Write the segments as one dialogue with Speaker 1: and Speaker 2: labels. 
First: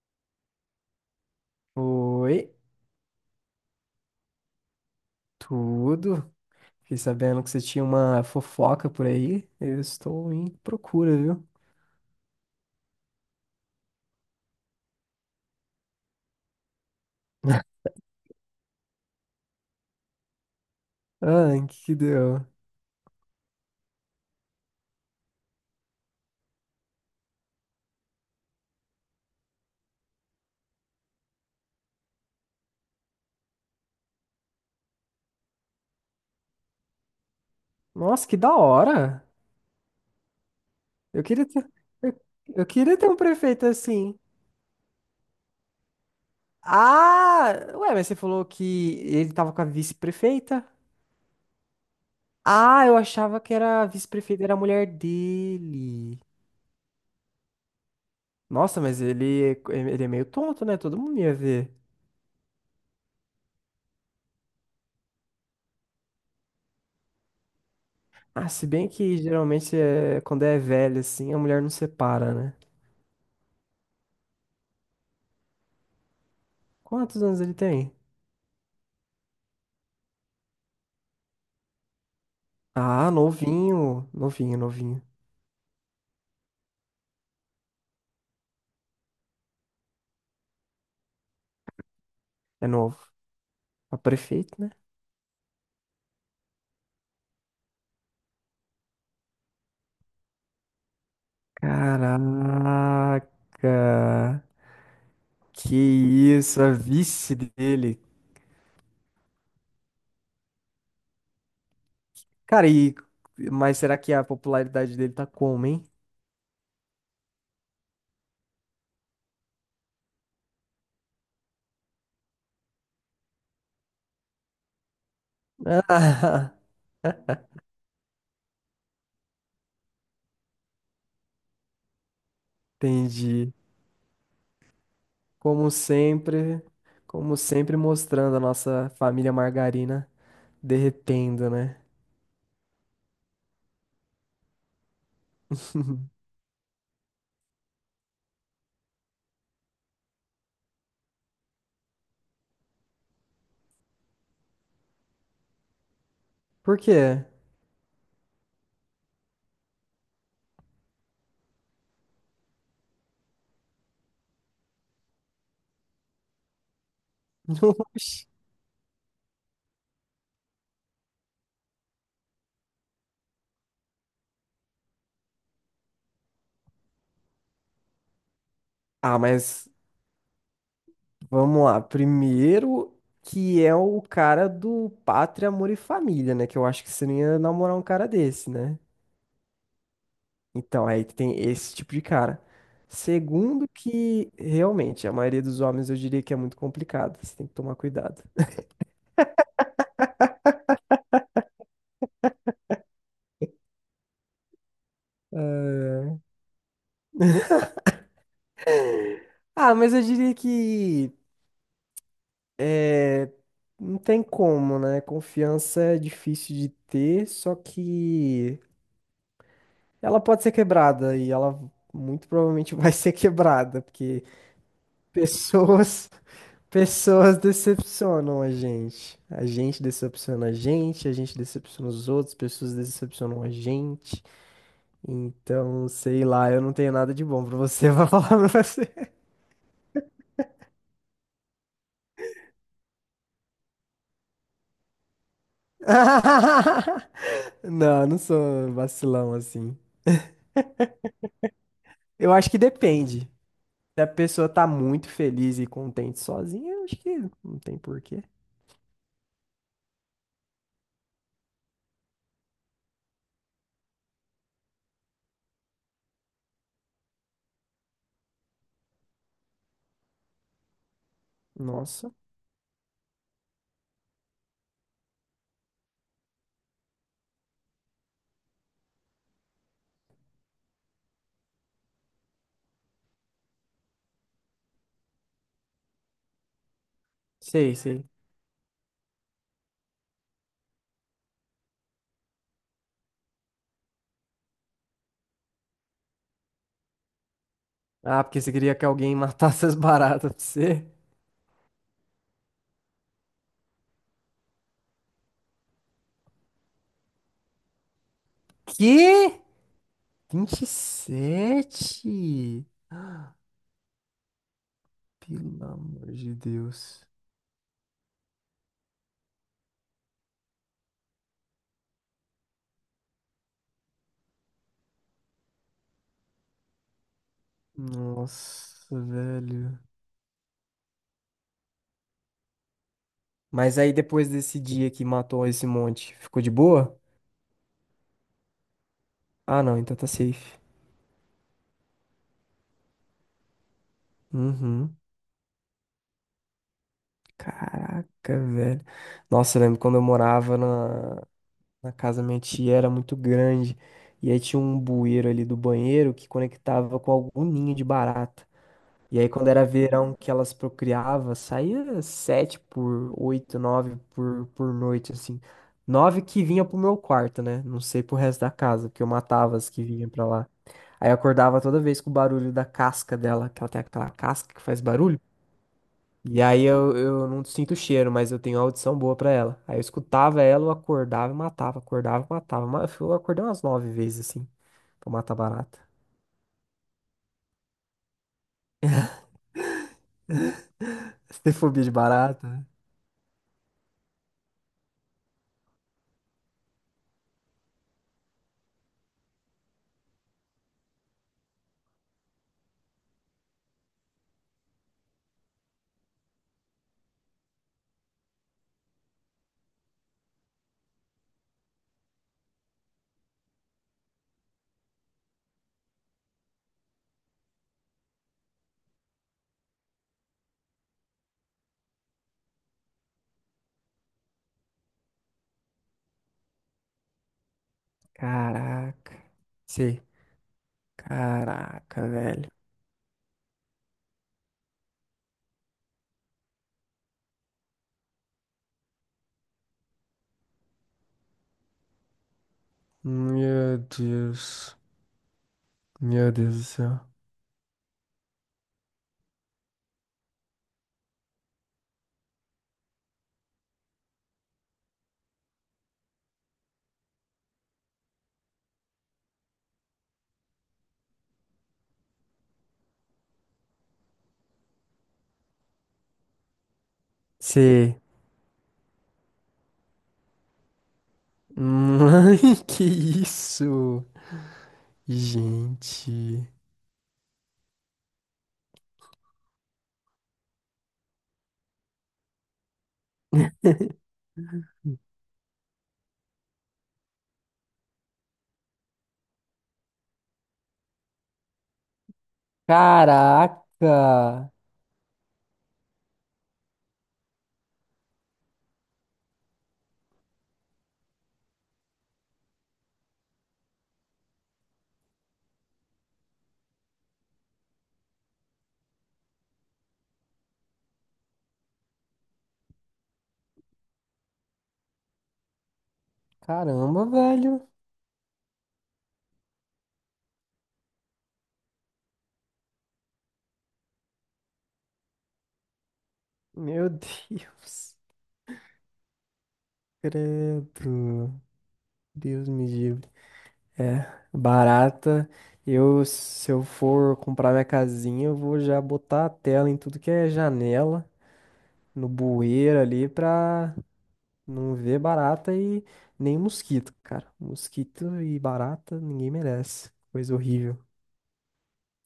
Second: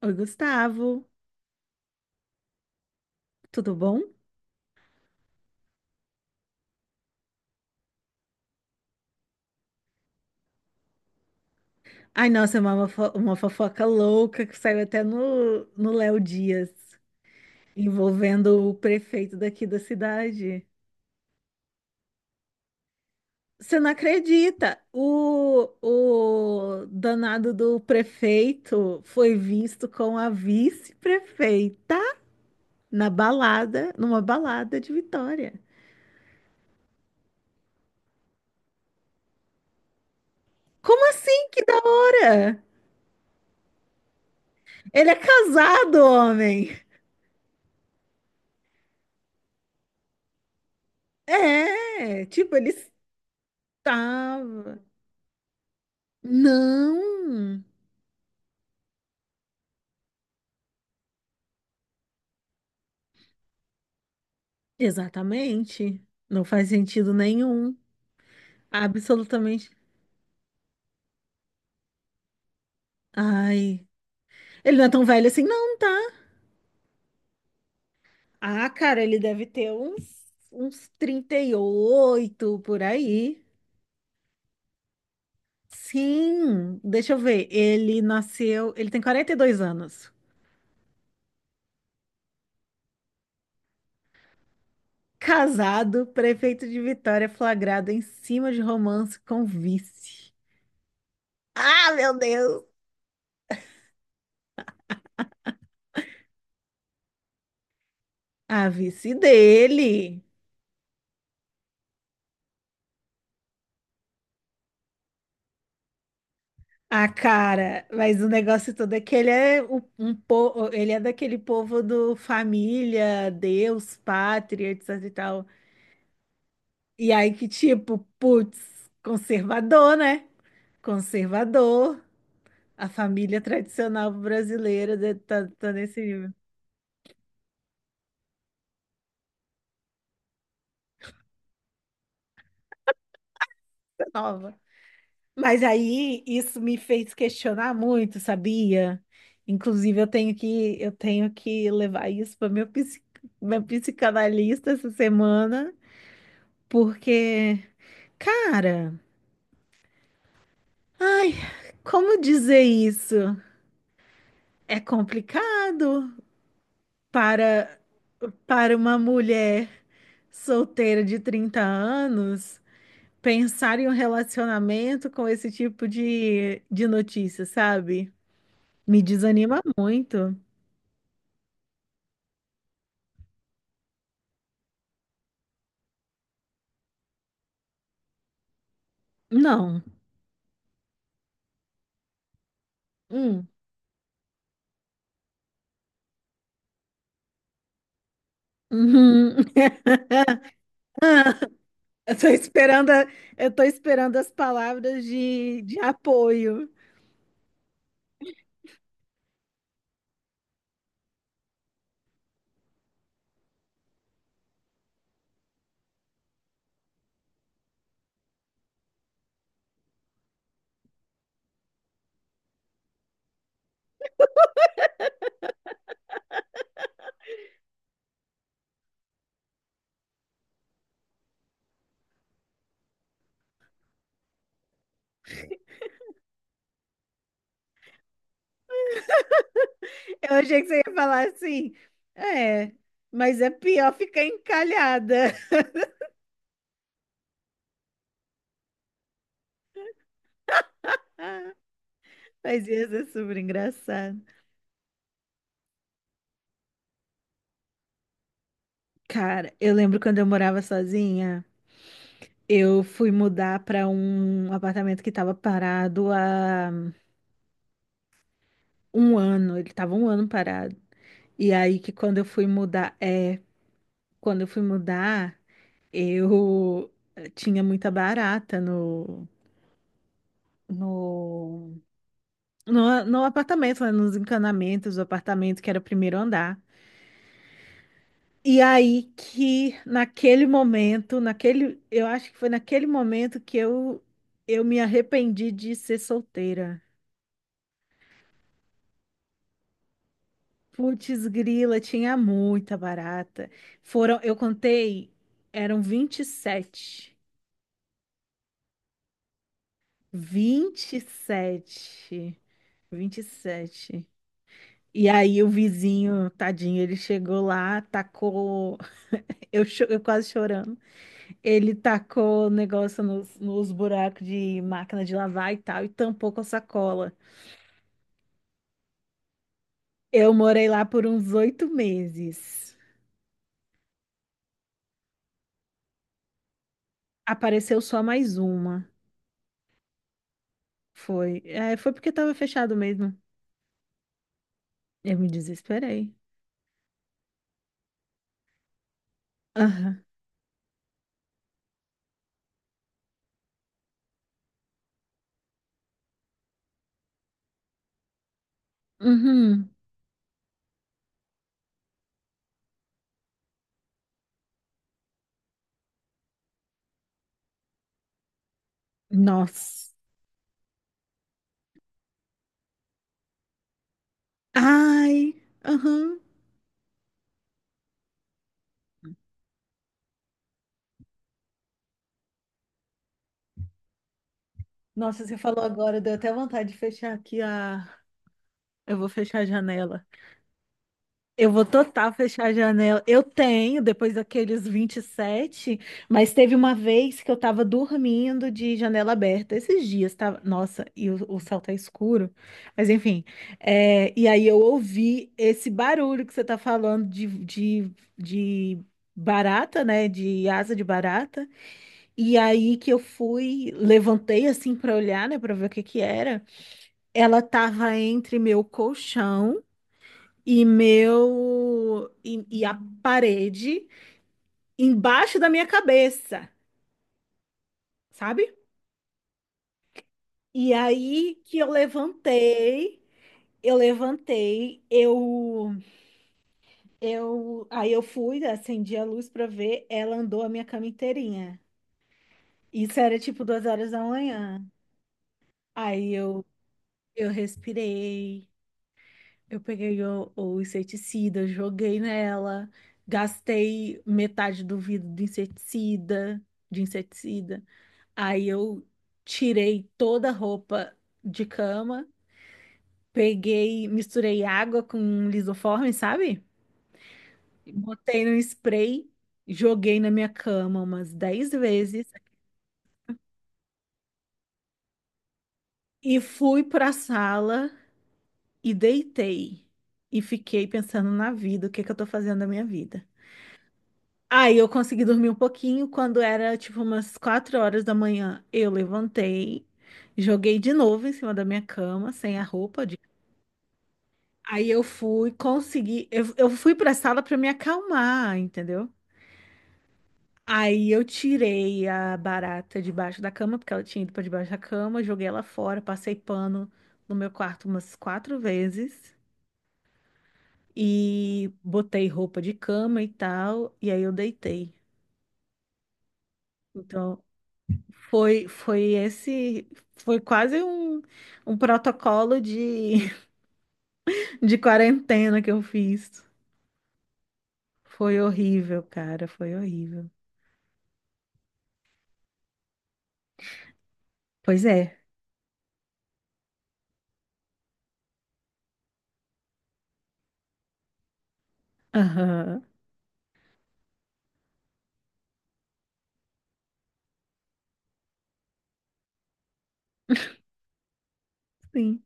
Speaker 1: Oi, Gustavo,
Speaker 2: Oi,
Speaker 1: tudo bom?
Speaker 2: tudo? Fiquei sabendo que você tinha uma fofoca por aí. Eu estou em procura, viu?
Speaker 1: Ai, nossa, é uma, uma fofoca louca que saiu até no Léo Dias, envolvendo o prefeito daqui da cidade.
Speaker 2: Ah, em que deu?
Speaker 1: Você não acredita? O danado do prefeito foi visto com a vice-prefeita na balada, numa balada de Vitória.
Speaker 2: Nossa, que da hora!
Speaker 1: Como
Speaker 2: Eu queria
Speaker 1: assim? Que
Speaker 2: ter,
Speaker 1: da
Speaker 2: eu,
Speaker 1: hora!
Speaker 2: eu queria ter um prefeito assim.
Speaker 1: Ele é casado, homem!
Speaker 2: Ah, ué, mas você falou que ele tava com a vice-prefeita?
Speaker 1: É, tipo, ele
Speaker 2: Ah, eu achava que era a vice-prefeita, era a
Speaker 1: estava.
Speaker 2: mulher dele.
Speaker 1: Não,
Speaker 2: Nossa, mas ele é meio tonto, né? Todo mundo ia ver.
Speaker 1: exatamente. Não faz sentido nenhum.
Speaker 2: Ah, se bem que
Speaker 1: Absolutamente.
Speaker 2: geralmente é, quando é velho assim, a mulher não separa, né?
Speaker 1: Ai, ele não é tão velho assim, não, tá?
Speaker 2: Quantos anos ele tem?
Speaker 1: Ah, cara, ele deve ter uns, uns 38 por
Speaker 2: Ah,
Speaker 1: aí.
Speaker 2: novinho. Novinho, novinho.
Speaker 1: Sim, deixa eu ver. Ele nasceu, ele tem 42 anos.
Speaker 2: É novo. É o prefeito, né?
Speaker 1: Casado, prefeito de Vitória, flagrado em cima de romance com vice. Ah, meu Deus!
Speaker 2: Caraca. Que isso, a vice dele.
Speaker 1: A vice dele.
Speaker 2: Cara, e... Mas será que a popularidade dele tá como, hein?
Speaker 1: Ah, cara, mas o negócio todo é que ele é o- um, po- ele é daquele povo do família, Deus, pátria, etc e tal.
Speaker 2: Ah,
Speaker 1: E aí que tipo, putz, conservador, né? Conservador, a família
Speaker 2: entendi.
Speaker 1: tradicional brasileira de- tá,
Speaker 2: Como
Speaker 1: tá nesse nível,
Speaker 2: sempre, como sempre mostrando a nossa família margarina derretendo, né?
Speaker 1: tá nova. Mas aí isso me fez questionar muito, sabia? Inclusive eu tenho que levar isso para meu psicanalista essa semana,
Speaker 2: Por quê?
Speaker 1: porque cara, ai, como dizer isso? É complicado para
Speaker 2: Oxi.
Speaker 1: para uma mulher solteira de 30 anos pensar em um relacionamento com esse tipo de notícia, sabe? Me
Speaker 2: Ah,
Speaker 1: desanima muito.
Speaker 2: vamos lá. Primeiro, que é o cara do Pátria, Amor e Família, né? Que eu acho que você não ia namorar um cara desse, né?
Speaker 1: Não.
Speaker 2: Então, aí tem esse tipo de cara.
Speaker 1: Hum.
Speaker 2: Segundo, que realmente a maioria dos homens eu diria que é muito complicado. Você tem que tomar cuidado.
Speaker 1: Uhum. Ah, Eu tô esperando, a- eu tô esperando as palavras de
Speaker 2: É.
Speaker 1: apoio.
Speaker 2: Ah, mas eu diria que não tem como, né? Confiança é difícil de ter, só que ela pode ser quebrada e ela muito provavelmente vai ser quebrada, porque pessoas, pessoas decepcionam a gente. A gente decepciona os outros, pessoas decepcionam a gente. Então, sei lá, eu não tenho nada de bom pra você, vou falar pra você.
Speaker 1: Eu achei que você ia falar assim. É, mas é pior ficar encalhada.
Speaker 2: Não, não sou vacilão assim. Eu acho que
Speaker 1: Mas ia ser
Speaker 2: depende.
Speaker 1: super
Speaker 2: Se a
Speaker 1: engraçado.
Speaker 2: pessoa tá muito feliz e contente sozinha, eu acho que não tem porquê.
Speaker 1: Cara, eu lembro quando eu morava sozinha, eu fui mudar para um apartamento que estava parado há um ano. Ele estava um ano parado. E aí que
Speaker 2: Nossa.
Speaker 1: quando eu fui mudar, é, quando eu fui mudar, eu tinha muita barata no no no apartamento, né, nos encanamentos do apartamento que era o primeiro andar.
Speaker 2: Sei, sei.
Speaker 1: E aí que naquele momento, naquele, eu acho que foi naquele momento que eu me arrependi de ser solteira.
Speaker 2: Ah, porque você queria que alguém matasse as baratas pra você?
Speaker 1: Putz, grila, tinha muita barata. Foram, eu contei, eram 27.
Speaker 2: Que? 27?
Speaker 1: 27. 27. E sete. Vinte e sete. E aí o
Speaker 2: Pelo amor
Speaker 1: vizinho,
Speaker 2: de
Speaker 1: tadinho, ele
Speaker 2: Deus.
Speaker 1: chegou lá, tacou, eu quase chorando. Ele tacou o negócio nos buracos de máquina de lavar e tal, e tampou com a sacola.
Speaker 2: Nossa, velho.
Speaker 1: Eu morei lá por uns oito meses.
Speaker 2: Mas aí depois desse dia que matou esse monte, ficou de boa?
Speaker 1: Apareceu só mais uma.
Speaker 2: Ah, não, então tá safe.
Speaker 1: Foi. É, foi porque tava fechado mesmo.
Speaker 2: Uhum.
Speaker 1: Eu me desesperei.
Speaker 2: Caraca, velho. Nossa, eu lembro quando eu
Speaker 1: Aham.
Speaker 2: morava na casa da minha tia, era muito grande. E aí tinha um bueiro ali do banheiro que conectava com algum ninho de barata. E aí, quando era
Speaker 1: Uhum.
Speaker 2: verão que elas procriavam, saía sete por oito, nove por noite, assim. Nove que vinha pro meu quarto, né? Não sei pro resto da casa, porque eu matava as que
Speaker 1: Nossa.
Speaker 2: vinham pra lá. Aí eu acordava toda vez com o barulho da casca dela, que ela tem aquela casca que faz barulho.
Speaker 1: Ai. Aham.
Speaker 2: E aí eu não sinto o cheiro, mas eu tenho audição boa pra ela. Aí eu escutava ela, eu acordava e matava, acordava e matava. Eu acordei umas nove vezes, assim, pra
Speaker 1: Nossa,
Speaker 2: matar
Speaker 1: você falou
Speaker 2: barata.
Speaker 1: agora, deu até vontade de fechar aqui a. Eu vou fechar a janela.
Speaker 2: Você
Speaker 1: Eu
Speaker 2: tem
Speaker 1: vou
Speaker 2: fobia de
Speaker 1: total
Speaker 2: barata?
Speaker 1: fechar a
Speaker 2: Né?
Speaker 1: janela. Eu tenho, depois daqueles 27, mas teve uma vez que eu tava dormindo de janela aberta. Esses dias tava. Nossa, e o céu tá escuro. Mas enfim. É, e aí eu ouvi esse barulho que você tá falando de barata, né? De asa de barata. E aí que eu fui, levantei assim pra olhar, né? Pra ver o que que era. Ela tava entre meu colchão e a parede embaixo da minha cabeça, sabe?
Speaker 2: Caraca. Sim.
Speaker 1: E aí que eu
Speaker 2: Caraca, velho.
Speaker 1: levantei, eu levantei, eu eu aí eu fui, acendi a luz pra ver, ela andou a minha cama inteirinha. Isso era tipo duas
Speaker 2: Meu
Speaker 1: horas da manhã.
Speaker 2: Deus.
Speaker 1: Aí
Speaker 2: Meu Deus do céu.
Speaker 1: eu respirei, eu peguei o inseticida, eu joguei nela, gastei metade do vidro do inseticida, de inseticida. Aí eu tirei toda a roupa de cama, peguei, misturei água com um lisoforme, sabe?
Speaker 2: Você.
Speaker 1: Botei no spray, joguei na minha cama umas 10 vezes
Speaker 2: Mãe, que isso? Gente.
Speaker 1: e fui pra sala e deitei. E fiquei pensando na vida, o que que eu tô fazendo da minha vida. Aí eu consegui dormir um pouquinho, quando era tipo umas 4 horas da manhã, eu levantei, joguei de novo em cima da minha cama, sem a roupa.
Speaker 2: Caraca!
Speaker 1: Aí eu fui conseguir, eu fui pra sala pra me acalmar, entendeu? Aí eu tirei a barata debaixo da cama, porque ela tinha ido pra debaixo da cama, joguei ela fora, passei pano no meu quarto umas 4 vezes e botei roupa de cama e tal, e aí eu deitei.
Speaker 2: Caramba,
Speaker 1: Então,
Speaker 2: velho.
Speaker 1: foi foi esse foi quase um, um protocolo de, de quarentena que eu fiz.
Speaker 2: Meu Deus.
Speaker 1: Foi horrível, cara, foi horrível.
Speaker 2: Credo. Deus me livre. É,
Speaker 1: Pois é.
Speaker 2: barata. Eu, se eu for comprar minha casinha, eu vou já botar a tela em tudo que é janela, no
Speaker 1: Aham.
Speaker 2: bueiro ali, pra não vê barata e nem mosquito, cara. Mosquito e barata ninguém merece. Coisa horrível.
Speaker 1: Sim,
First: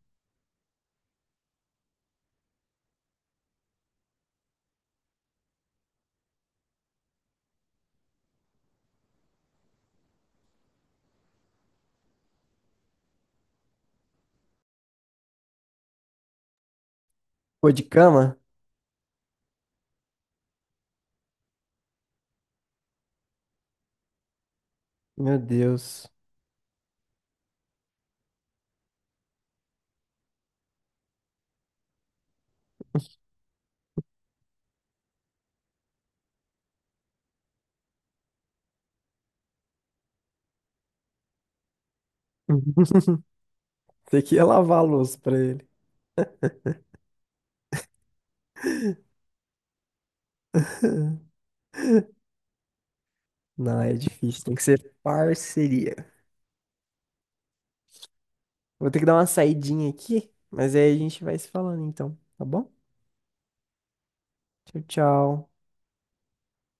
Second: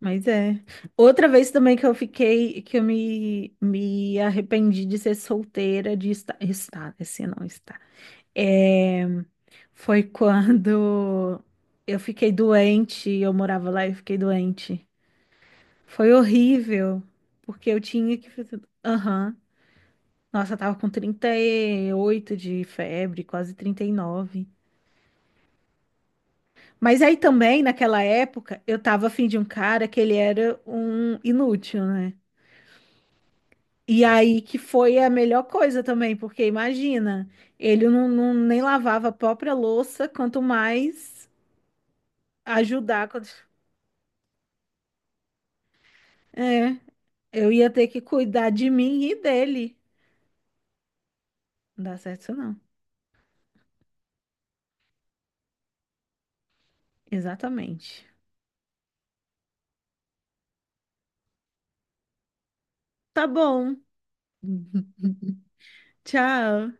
Speaker 1: mas é. Outra vez também que eu fiquei, que me arrependi de ser solteira, de estar, esse não está. É, foi quando eu fiquei doente, eu morava lá e eu fiquei doente. Foi horrível, porque
Speaker 2: Pô,
Speaker 1: eu
Speaker 2: de
Speaker 1: tinha que
Speaker 2: cama?
Speaker 1: fazer. Aham. Nossa, eu tava com 38 de febre, quase 39.
Speaker 2: Meu Deus.
Speaker 1: Mas aí também, naquela época, eu tava afim de um cara que ele era um inútil, né? E aí que foi a melhor coisa também, porque imagina, ele nem lavava a própria louça, quanto mais ajudar. Quanto-
Speaker 2: Tem que ia lavar a louça pra ele.
Speaker 1: É, eu ia ter que cuidar de mim e dele. Não dá certo isso não.
Speaker 2: Não, é difícil. Tem que ser parceria.
Speaker 1: Exatamente.
Speaker 2: Vou ter que dar uma saidinha aqui, mas aí a gente vai se falando então, tá bom?
Speaker 1: Tá bom.
Speaker 2: Tchau, tchau.
Speaker 1: Tchau.